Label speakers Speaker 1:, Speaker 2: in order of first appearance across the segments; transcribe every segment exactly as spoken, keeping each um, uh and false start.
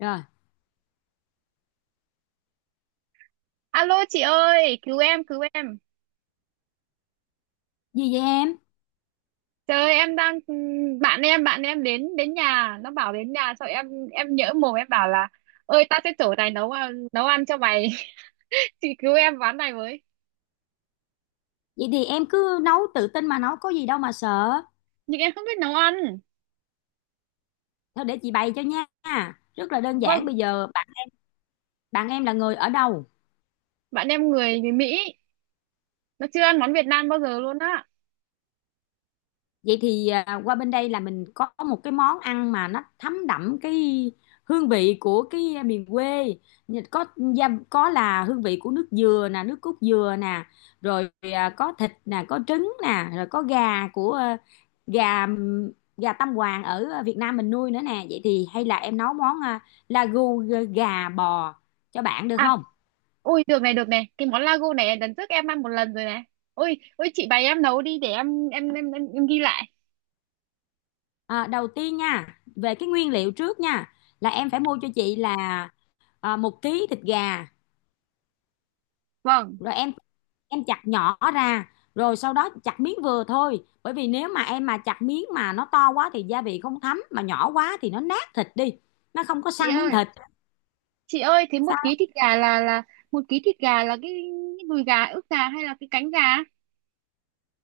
Speaker 1: Rồi,
Speaker 2: Alo chị ơi, cứu em, cứu em.
Speaker 1: gì vậy em?
Speaker 2: Trời ơi, em đang bạn em, bạn em đến đến nhà, nó bảo đến nhà sao em em nhỡ mồm em bảo là ơi, tao sẽ chở tài nấu ăn- nấu ăn cho mày. Chị cứu em ván này với.
Speaker 1: Vậy thì em cứ nấu tự tin mà nấu, có gì đâu mà sợ.
Speaker 2: Nhưng em không biết nấu ăn.
Speaker 1: Thôi để chị bày cho nha. Rất là đơn giản.
Speaker 2: Vâng,
Speaker 1: Bây giờ bạn, bạn em là người ở đâu?
Speaker 2: bạn em người người Mỹ, nó chưa ăn món Việt Nam bao giờ luôn á.
Speaker 1: Vậy thì à, qua bên đây là mình có một cái món ăn mà nó thấm đậm cái hương vị của cái à, miền quê. Như có gia- có là hương vị của nước dừa nè, nước cốt dừa nè, rồi à, có thịt nè, có trứng nè, rồi có gà của ờ, gà gà Tam Hoàng ở Việt Nam mình nuôi nữa nè. Vậy thì hay là em nấu món à, lagu gà bò cho bạn được
Speaker 2: À,
Speaker 1: không?
Speaker 2: ôi được này, được này, cái món lago này lần trước em ăn một lần rồi này. Ôi, ôi chị bày em nấu đi để em em em, em, em ghi lại.
Speaker 1: À, đầu tiên nha, về cái nguyên liệu trước nha, là em phải mua cho chị là à, một ký thịt gà,
Speaker 2: Vâng,
Speaker 1: rồi em em chặt nhỏ ra, rồi sau đó chặt miếng vừa thôi, bởi vì nếu mà em mà chặt miếng mà nó to quá thì gia vị không thấm, mà nhỏ quá thì nó nát thịt đi, nó không có
Speaker 2: chị
Speaker 1: săn miếng
Speaker 2: ơi.
Speaker 1: thịt.
Speaker 2: chị ơi thế một ký
Speaker 1: Sao?
Speaker 2: thịt gà là là một ký thịt gà là cái đùi gà, ức gà hay là cái cánh gà?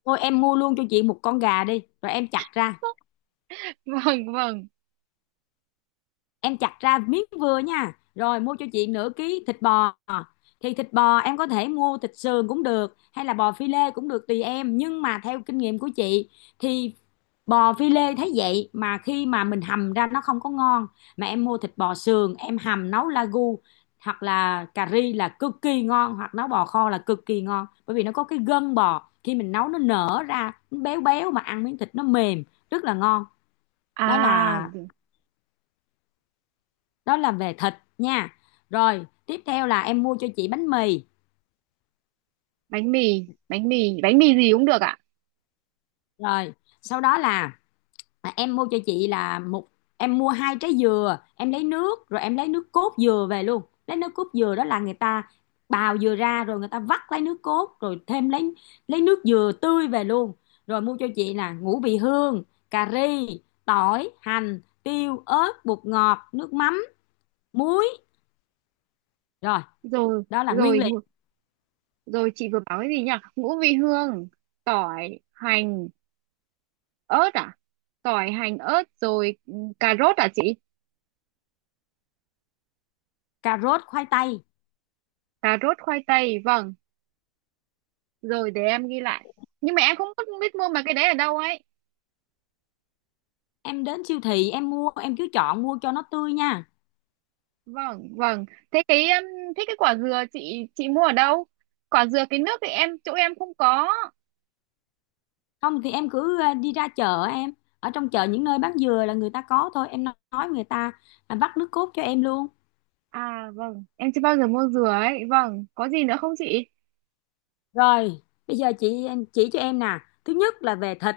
Speaker 1: Thôi em mua luôn cho chị một con gà đi rồi em chặt ra
Speaker 2: Vâng, vâng.
Speaker 1: em chặt ra miếng vừa nha, rồi mua cho chị nửa ký thịt bò. Thì thịt bò em có thể mua thịt sườn cũng được, hay là bò phi lê cũng được, tùy em. Nhưng mà theo kinh nghiệm của chị thì bò phi lê thấy vậy mà khi mà mình hầm ra nó không có ngon. Mà em mua thịt bò sườn em hầm nấu lagu hoặc là cà ri là cực kỳ ngon, hoặc nấu bò kho là cực kỳ ngon, bởi vì nó có cái gân bò, khi mình nấu nó nở ra, nó béo béo mà ăn miếng thịt nó mềm, rất là ngon. đó
Speaker 2: À,
Speaker 1: là đó là về thịt nha. Rồi tiếp theo là em mua cho chị bánh mì,
Speaker 2: bánh mì bánh mì bánh mì gì cũng được ạ.
Speaker 1: rồi sau đó là, à, em mua cho chị là một em mua hai trái dừa. Em lấy nước rồi em lấy nước cốt dừa về luôn. Lấy nước cốt dừa đó là người ta bào dừa ra rồi người ta vắt lấy nước cốt, rồi thêm lấy lấy nước dừa tươi về luôn. Rồi mua cho chị là ngũ vị hương, cà ri, tỏi, hành, tiêu, ớt, bột ngọt, nước mắm, muối. Rồi,
Speaker 2: Rồi,
Speaker 1: đó là nguyên
Speaker 2: rồi.
Speaker 1: liệu.
Speaker 2: Ngũ- rồi, chị vừa bảo cái gì nhỉ? Ngũ vị hương, tỏi hành ớt à? Tỏi hành ớt, rồi. Ừ, cà rốt à chị?
Speaker 1: Cà rốt, khoai tây.
Speaker 2: Cà rốt khoai tây, vâng. Rồi để em ghi lại. Nhưng mà em không biết biết mua mà cái đấy ở đâu ấy.
Speaker 1: Em đến siêu thị em mua, em cứ chọn mua cho nó tươi nha.
Speaker 2: Vâng, vâng. Thế cái um, thế cái quả dừa chị chị mua ở đâu? Quả dừa cái nước thì em chỗ em không có.
Speaker 1: Không thì em cứ ờ, đi ra chợ em, ở trong chợ những nơi bán dừa là người ta có thôi. Em nói người ta à, vắt nước cốt cho em luôn.
Speaker 2: À, vâng, em chưa bao giờ mua dừa ấy. Vâng, có gì nữa không chị?
Speaker 1: Rồi bây giờ chị chỉ cho em nè. Thứ nhất là về thịt,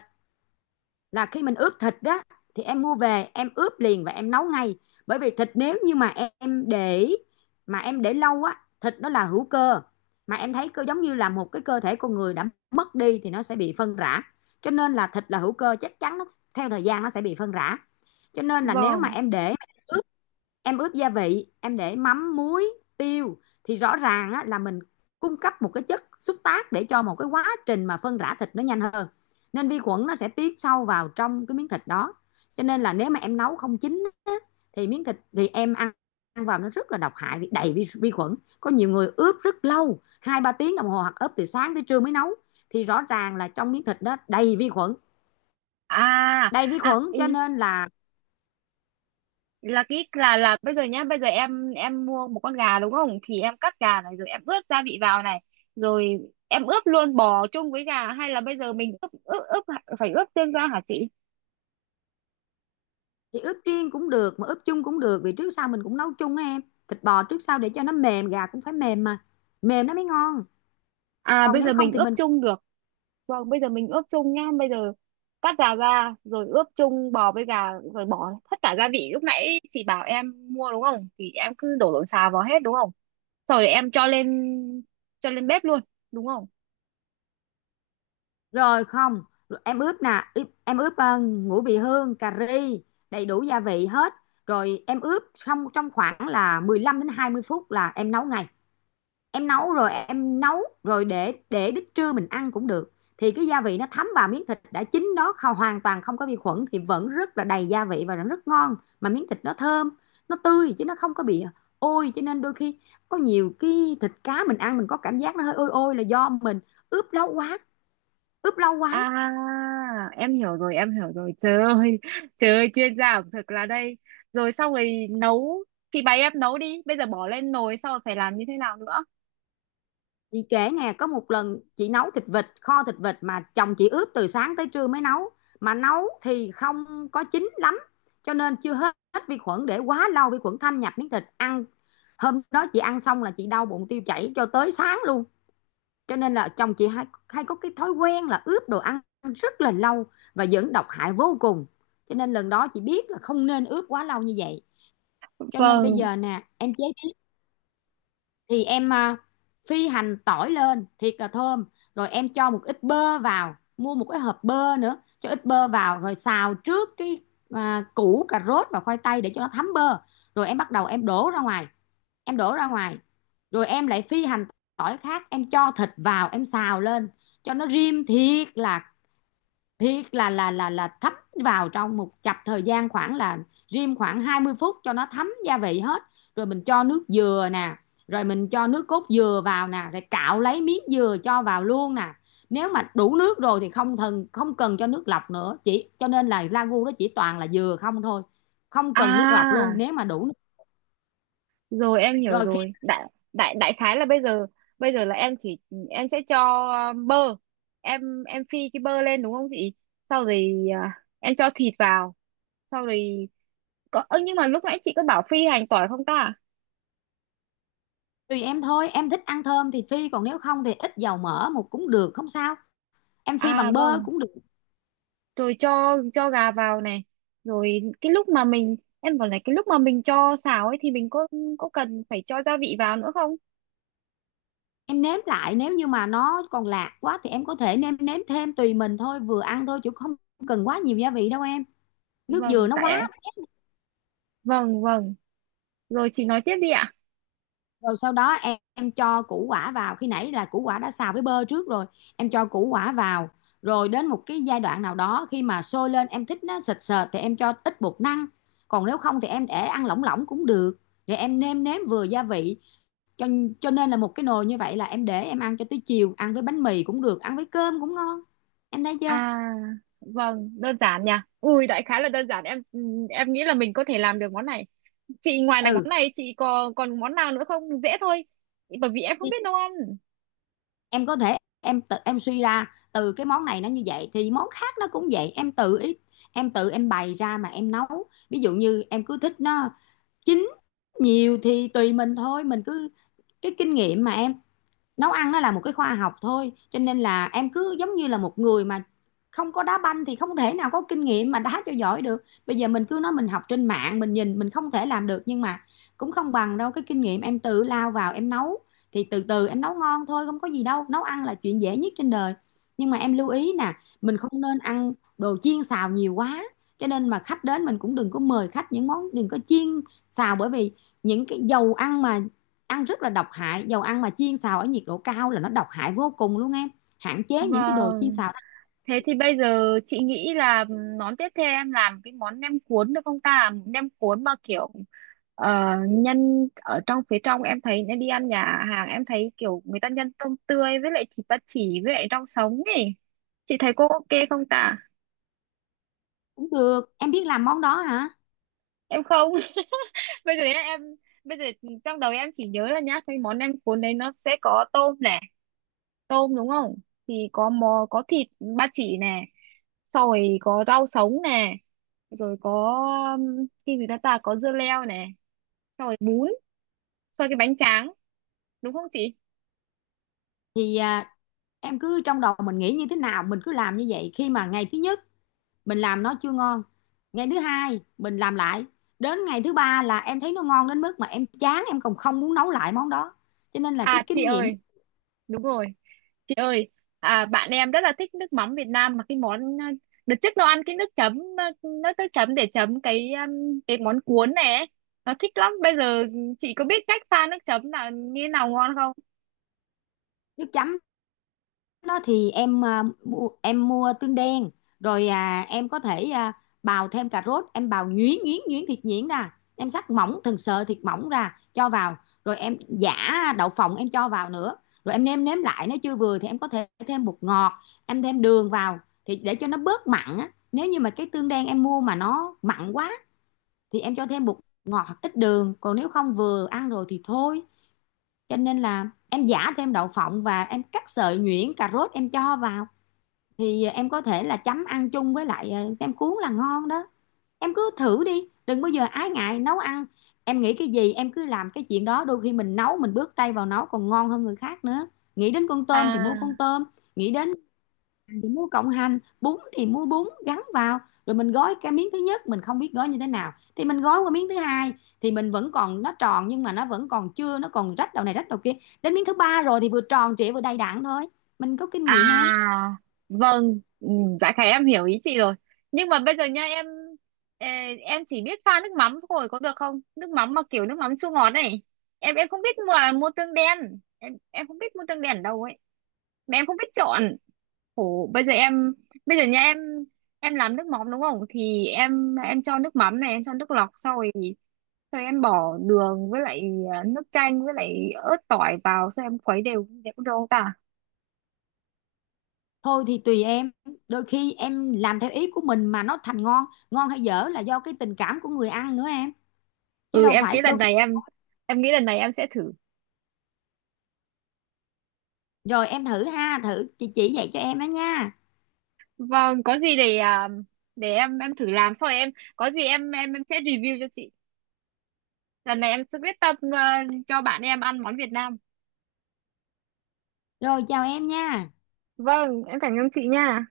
Speaker 1: là khi mình ướp thịt đó thì em mua về em ướp liền và em nấu ngay. Bởi vì thịt, nếu như mà em để mà em để lâu á, thịt nó là hữu cơ, mà em thấy cơ giống như là một cái cơ thể con người đã mất đi thì nó sẽ bị phân rã, cho nên là thịt là hữu cơ, chắc chắn nó theo thời gian nó sẽ bị phân rã. Cho nên là nếu mà
Speaker 2: Vâng.
Speaker 1: em để ướp, em ướp gia vị, em để mắm, muối, tiêu thì rõ ràng á, là mình cung cấp một cái chất xúc tác để cho một cái quá trình mà phân rã thịt nó nhanh hơn, nên vi khuẩn nó sẽ tiến sâu vào trong cái miếng thịt đó. Cho nên là nếu mà em nấu không chín á, thì miếng thịt thì em ăn, ăn vào nó rất là độc hại vì đầy vi, vi khuẩn. Có nhiều người ướp rất lâu, hai ba tiếng đồng hồ, hoặc ướp từ sáng tới trưa mới nấu, thì rõ ràng là trong miếng thịt đó đầy vi khuẩn
Speaker 2: À.
Speaker 1: đầy vi
Speaker 2: À
Speaker 1: khuẩn
Speaker 2: ý,
Speaker 1: cho nên là.
Speaker 2: là cái là là bây giờ nhá, bây giờ em em mua một con gà đúng không? Thì em cắt gà này, rồi em ướp gia vị vào này. Rồi em ướp luôn bò chung với gà hay là bây giờ mình ướp ướp, ướp phải ướp riêng ra hả chị?
Speaker 1: Thì ướp riêng cũng được, mà ướp chung cũng được, vì trước sau mình cũng nấu chung á em. Thịt bò trước sau để cho nó mềm, gà cũng phải mềm, mà mềm nó mới ngon.
Speaker 2: À,
Speaker 1: Còn
Speaker 2: bây giờ
Speaker 1: nếu không
Speaker 2: mình
Speaker 1: thì
Speaker 2: ướp
Speaker 1: mình,
Speaker 2: chung được. Vâng, bây giờ mình ướp chung nhá. Bây giờ cắt giá ra, rồi ướp chung bò với gà, rồi bỏ tất cả gia vị lúc nãy chị bảo em mua, đúng không? Thì em cứ đổ lộn xào vào hết, đúng không? Sau rồi em cho lên cho lên bếp luôn, đúng không?
Speaker 1: rồi không, rồi em ướp nè. Ướp- em ướp ờ, ngũ vị hương, cà ri, đầy đủ gia vị hết. Rồi em ướp xong trong khoảng là mười lăm đến hai mươi phút là em nấu ngay. Em nấu rồi em nấu rồi để để đến trưa mình ăn cũng được. Thì cái gia vị nó thấm vào miếng thịt đã chín đó, không hoàn toàn không có vi khuẩn, thì vẫn rất là đầy gia vị và vẫn rất ngon, mà miếng thịt nó thơm, nó tươi chứ nó không có bị ôi. Cho nên đôi khi có nhiều cái thịt cá mình ăn mình có cảm giác nó hơi ôi ôi, là do mình ướp lâu quá, ướp lâu quá.
Speaker 2: À, em hiểu rồi, em hiểu rồi. Trời ơi, trời ơi, chuyên gia ẩm thực là đây. Rồi xong rồi nấu, chị bày em nấu đi. Bây giờ bỏ lên nồi, sau rồi phải làm như thế nào nữa?
Speaker 1: Chị kể nè, có một lần chị nấu thịt vịt, kho thịt vịt mà chồng chị ướp từ sáng tới trưa mới nấu. Mà nấu thì không có chín lắm, cho nên chưa hết vi khuẩn, để quá lâu vi khuẩn thâm nhập miếng thịt ăn. Hôm đó chị ăn xong là chị đau bụng tiêu chảy cho tới sáng luôn. Cho nên là chồng chị hay, hay có cái thói quen là ướp đồ ăn rất là lâu, và dẫn độc hại vô cùng. Cho nên lần đó chị biết là không nên ướp quá lâu như vậy. Cho nên bây
Speaker 2: Vâng.
Speaker 1: giờ nè, em chế, thì em à, phi hành tỏi lên thiệt là thơm, rồi em cho một ít bơ vào, mua một cái hộp bơ nữa, cho ít bơ vào rồi xào trước cái à, củ cà rốt và khoai tây để cho nó thấm bơ. Rồi em bắt đầu em đổ ra ngoài, em đổ ra ngoài rồi em lại phi hành tỏi khác, em cho thịt vào em xào lên cho nó rim thiệt là thiệt là là là là thấm vào. Trong một chập thời gian khoảng là rim khoảng hai mươi phút cho nó thấm gia vị hết, rồi mình cho nước dừa nè, rồi mình cho nước cốt dừa vào nè, rồi cạo lấy miếng dừa cho vào luôn nè. Nếu mà đủ nước rồi thì không cần không cần cho nước lọc nữa, chỉ cho nên là ragu đó chỉ toàn là dừa không thôi, không cần nước lọc luôn
Speaker 2: À,
Speaker 1: nếu mà đủ nước.
Speaker 2: rồi em hiểu
Speaker 1: Rồi khi
Speaker 2: rồi. Đại đại đại khái là bây giờ, bây giờ là em chỉ, em sẽ cho um, bơ. Em em phi cái bơ lên đúng không chị? Sau rồi à, em cho thịt vào, sau rồi có ơ, nhưng mà lúc nãy chị có bảo phi hành tỏi không ta?
Speaker 1: Tùy em thôi, em thích ăn thơm thì phi, còn nếu không thì ít dầu mỡ một cũng được, không sao. Em phi
Speaker 2: À,
Speaker 1: bằng bơ
Speaker 2: vâng.
Speaker 1: cũng được.
Speaker 2: Rồi cho cho gà vào này. Rồi cái lúc mà mình em bảo này, cái lúc mà mình cho xào ấy thì mình có có cần phải cho gia vị vào nữa không?
Speaker 1: Em nếm lại nếu như mà nó còn lạt quá thì em có thể nêm nếm thêm, tùy mình thôi, vừa ăn thôi chứ không cần quá nhiều gia vị đâu em. Nước dừa
Speaker 2: Vâng
Speaker 1: nó quá.
Speaker 2: tại. Vâng, vâng. Rồi chị nói tiếp đi ạ.
Speaker 1: Rồi sau đó em, em cho củ quả vào, khi nãy là củ quả đã xào với bơ trước rồi, em cho củ quả vào. Rồi đến một cái giai đoạn nào đó khi mà sôi lên, em thích nó sệt sệt thì em cho ít bột năng, còn nếu không thì em để ăn lỏng lỏng cũng được. Rồi em nêm nếm vừa gia vị, cho cho nên là một cái nồi như vậy là em để em ăn cho tới chiều, ăn với bánh mì cũng được, ăn với cơm cũng ngon. Em thấy chưa?
Speaker 2: À, vâng, đơn giản nhỉ. Ui, đại khái là đơn giản. Em em nghĩ là mình có thể làm được món này. Chị ngoài này món
Speaker 1: Ừ,
Speaker 2: này chị có còn món nào nữa không? Dễ thôi. Bởi vì em không biết nấu ăn.
Speaker 1: em có thể em tự em suy ra từ cái món này. Nó như vậy thì món khác nó cũng vậy, em tự ý em tự em bày ra mà em nấu. Ví dụ như em cứ thích nó chín nhiều thì tùy mình thôi, mình cứ, cái kinh nghiệm mà em, nấu ăn nó là một cái khoa học thôi. Cho nên là em cứ giống như là một người mà không có đá banh thì không thể nào có kinh nghiệm mà đá cho giỏi được. Bây giờ mình cứ nói mình học trên mạng mình nhìn mình không thể làm được, nhưng mà cũng không bằng đâu, cái kinh nghiệm em tự lao vào em nấu thì từ từ em nấu ngon thôi, không có gì đâu. Nấu ăn là chuyện dễ nhất trên đời. Nhưng mà em lưu ý nè, mình không nên ăn đồ chiên xào nhiều quá, cho nên mà khách đến mình cũng đừng có mời khách những món, đừng có chiên xào, bởi vì những cái dầu ăn mà ăn rất là độc hại, dầu ăn mà chiên xào ở nhiệt độ cao là nó độc hại vô cùng luôn em. Hạn chế những cái đồ chiên
Speaker 2: Vâng,
Speaker 1: xào ăn.
Speaker 2: thế thì bây giờ chị nghĩ là món tiếp theo em làm cái món nem cuốn được không ta? Nem cuốn mà kiểu ờ, nhân ở trong phía trong em thấy nên đi ăn nhà hàng em thấy kiểu người ta nhân tôm tươi với lại thịt ba chỉ với lại rau sống ấy. Chị thấy cô ok không ta?
Speaker 1: Cũng được, em biết làm món đó hả?
Speaker 2: Em không. Bây giờ nhá em, bây giờ trong đầu em chỉ nhớ là nhá cái món nem cuốn đấy nó sẽ có tôm này, tôm đúng không? Thì có mò có thịt ba chỉ này, sau rồi có rau sống nè, rồi có um, cái gì đó ta, có dưa leo nè, sau rồi bún, sau cái bánh tráng, đúng không chị?
Speaker 1: Thì à, em cứ trong đầu mình nghĩ như thế nào mình cứ làm như vậy. Khi mà ngày thứ nhất mình làm nó chưa ngon, ngày thứ hai mình làm lại, đến ngày thứ ba là em thấy nó ngon đến mức mà em chán, em còn không muốn nấu lại món đó. Cho nên là
Speaker 2: À,
Speaker 1: cái
Speaker 2: chị
Speaker 1: kinh nghiệm.
Speaker 2: ơi, đúng rồi. Chị ơi, à, bạn em rất là thích nước mắm Việt Nam, mà cái món ờ, đợt trước nó ăn cái nước chấm ờ, nước nước chấm để chấm cái um, cái món cuốn này ấy. Nó thích lắm. Bây giờ chị có biết cách pha nước chấm là như nào ngon không?
Speaker 1: Nước chấm đó thì em, à, mua, em mua tương đen. Rồi à, em có thể à, bào thêm cà rốt, em bào nhuyễn nhuyễn nhuyễn, thịt nhuyễn ra, em sắc mỏng từng sợi thịt mỏng ra cho vào. Rồi em giã đậu phộng em cho vào nữa. Rồi em nêm nếm lại, nếu chưa vừa thì em có thể thêm bột ngọt, em thêm đường vào thì để cho nó bớt mặn á. Nếu như mà cái tương đen em mua mà nó mặn quá thì em cho thêm bột ngọt hoặc ít đường, còn nếu không vừa ăn rồi thì thôi. Cho nên là em giả thêm đậu phộng và em cắt sợi nhuyễn cà rốt em cho vào, thì ờ, em có thể là chấm ăn chung với lại ờ, nem cuốn là ngon đó. Em cứ thử đi, đừng bao giờ ái ngại nấu ăn. Em nghĩ cái gì em cứ làm cái chuyện đó, đôi khi mình nấu mình bước tay vào nấu còn ngon hơn người khác nữa. Nghĩ đến con tôm thì mua
Speaker 2: À,
Speaker 1: con tôm, nghĩ đến thì mua cộng hành, bún thì mua bún gắn vào. Rồi mình gói cái miếng thứ nhất mình không biết gói như thế nào thì mình gói qua miếng thứ hai, thì mình vẫn còn nó tròn nhưng mà nó vẫn còn chưa, nó còn rách đầu này rách đầu kia. Đến miếng thứ ba rồi thì vừa tròn trịa vừa đầy đặn thôi, mình có kinh nghiệm em.
Speaker 2: à, vâng, ừ, dạ khải em hiểu ý chị rồi. Nhưng mà bây giờ nha em, ờ, em chỉ biết pha nước mắm thôi có được không? Nước mắm mà kiểu nước mắm chua ngọt này. Em em không biết mua mua tương đen. Em em không biết mua tương đen ở đâu ấy. Mà em không biết chọn. Ủa, bây giờ em, bây giờ nha em em làm nước mắm đúng không? Thì em em cho nước mắm này, em cho nước lọc, sau rồi sau rồi em bỏ đường với lại à, nước chanh với lại ớt tỏi vào sau em khuấy đều đều cũng được không ta?
Speaker 1: Thôi thì tùy em, đôi khi em làm theo ý của mình mà nó thành ngon. Ngon hay dở là do cái tình cảm của người ăn nữa em, chứ
Speaker 2: Ừ,
Speaker 1: đâu
Speaker 2: em
Speaker 1: phải.
Speaker 2: nghĩ lần
Speaker 1: Đôi khi,
Speaker 2: này em em nghĩ lần này em sẽ thử.
Speaker 1: rồi em thử ha, thử chị chỉ dạy cho em đó nha.
Speaker 2: Vâng, có gì để à, để em em thử làm, sau rồi em, có gì em em em sẽ review cho chị. Lần này em sẽ quyết tâm à, cho bạn em ăn món Việt Nam.
Speaker 1: Rồi, chào em nha.
Speaker 2: Vâng, em cảm ơn chị nha.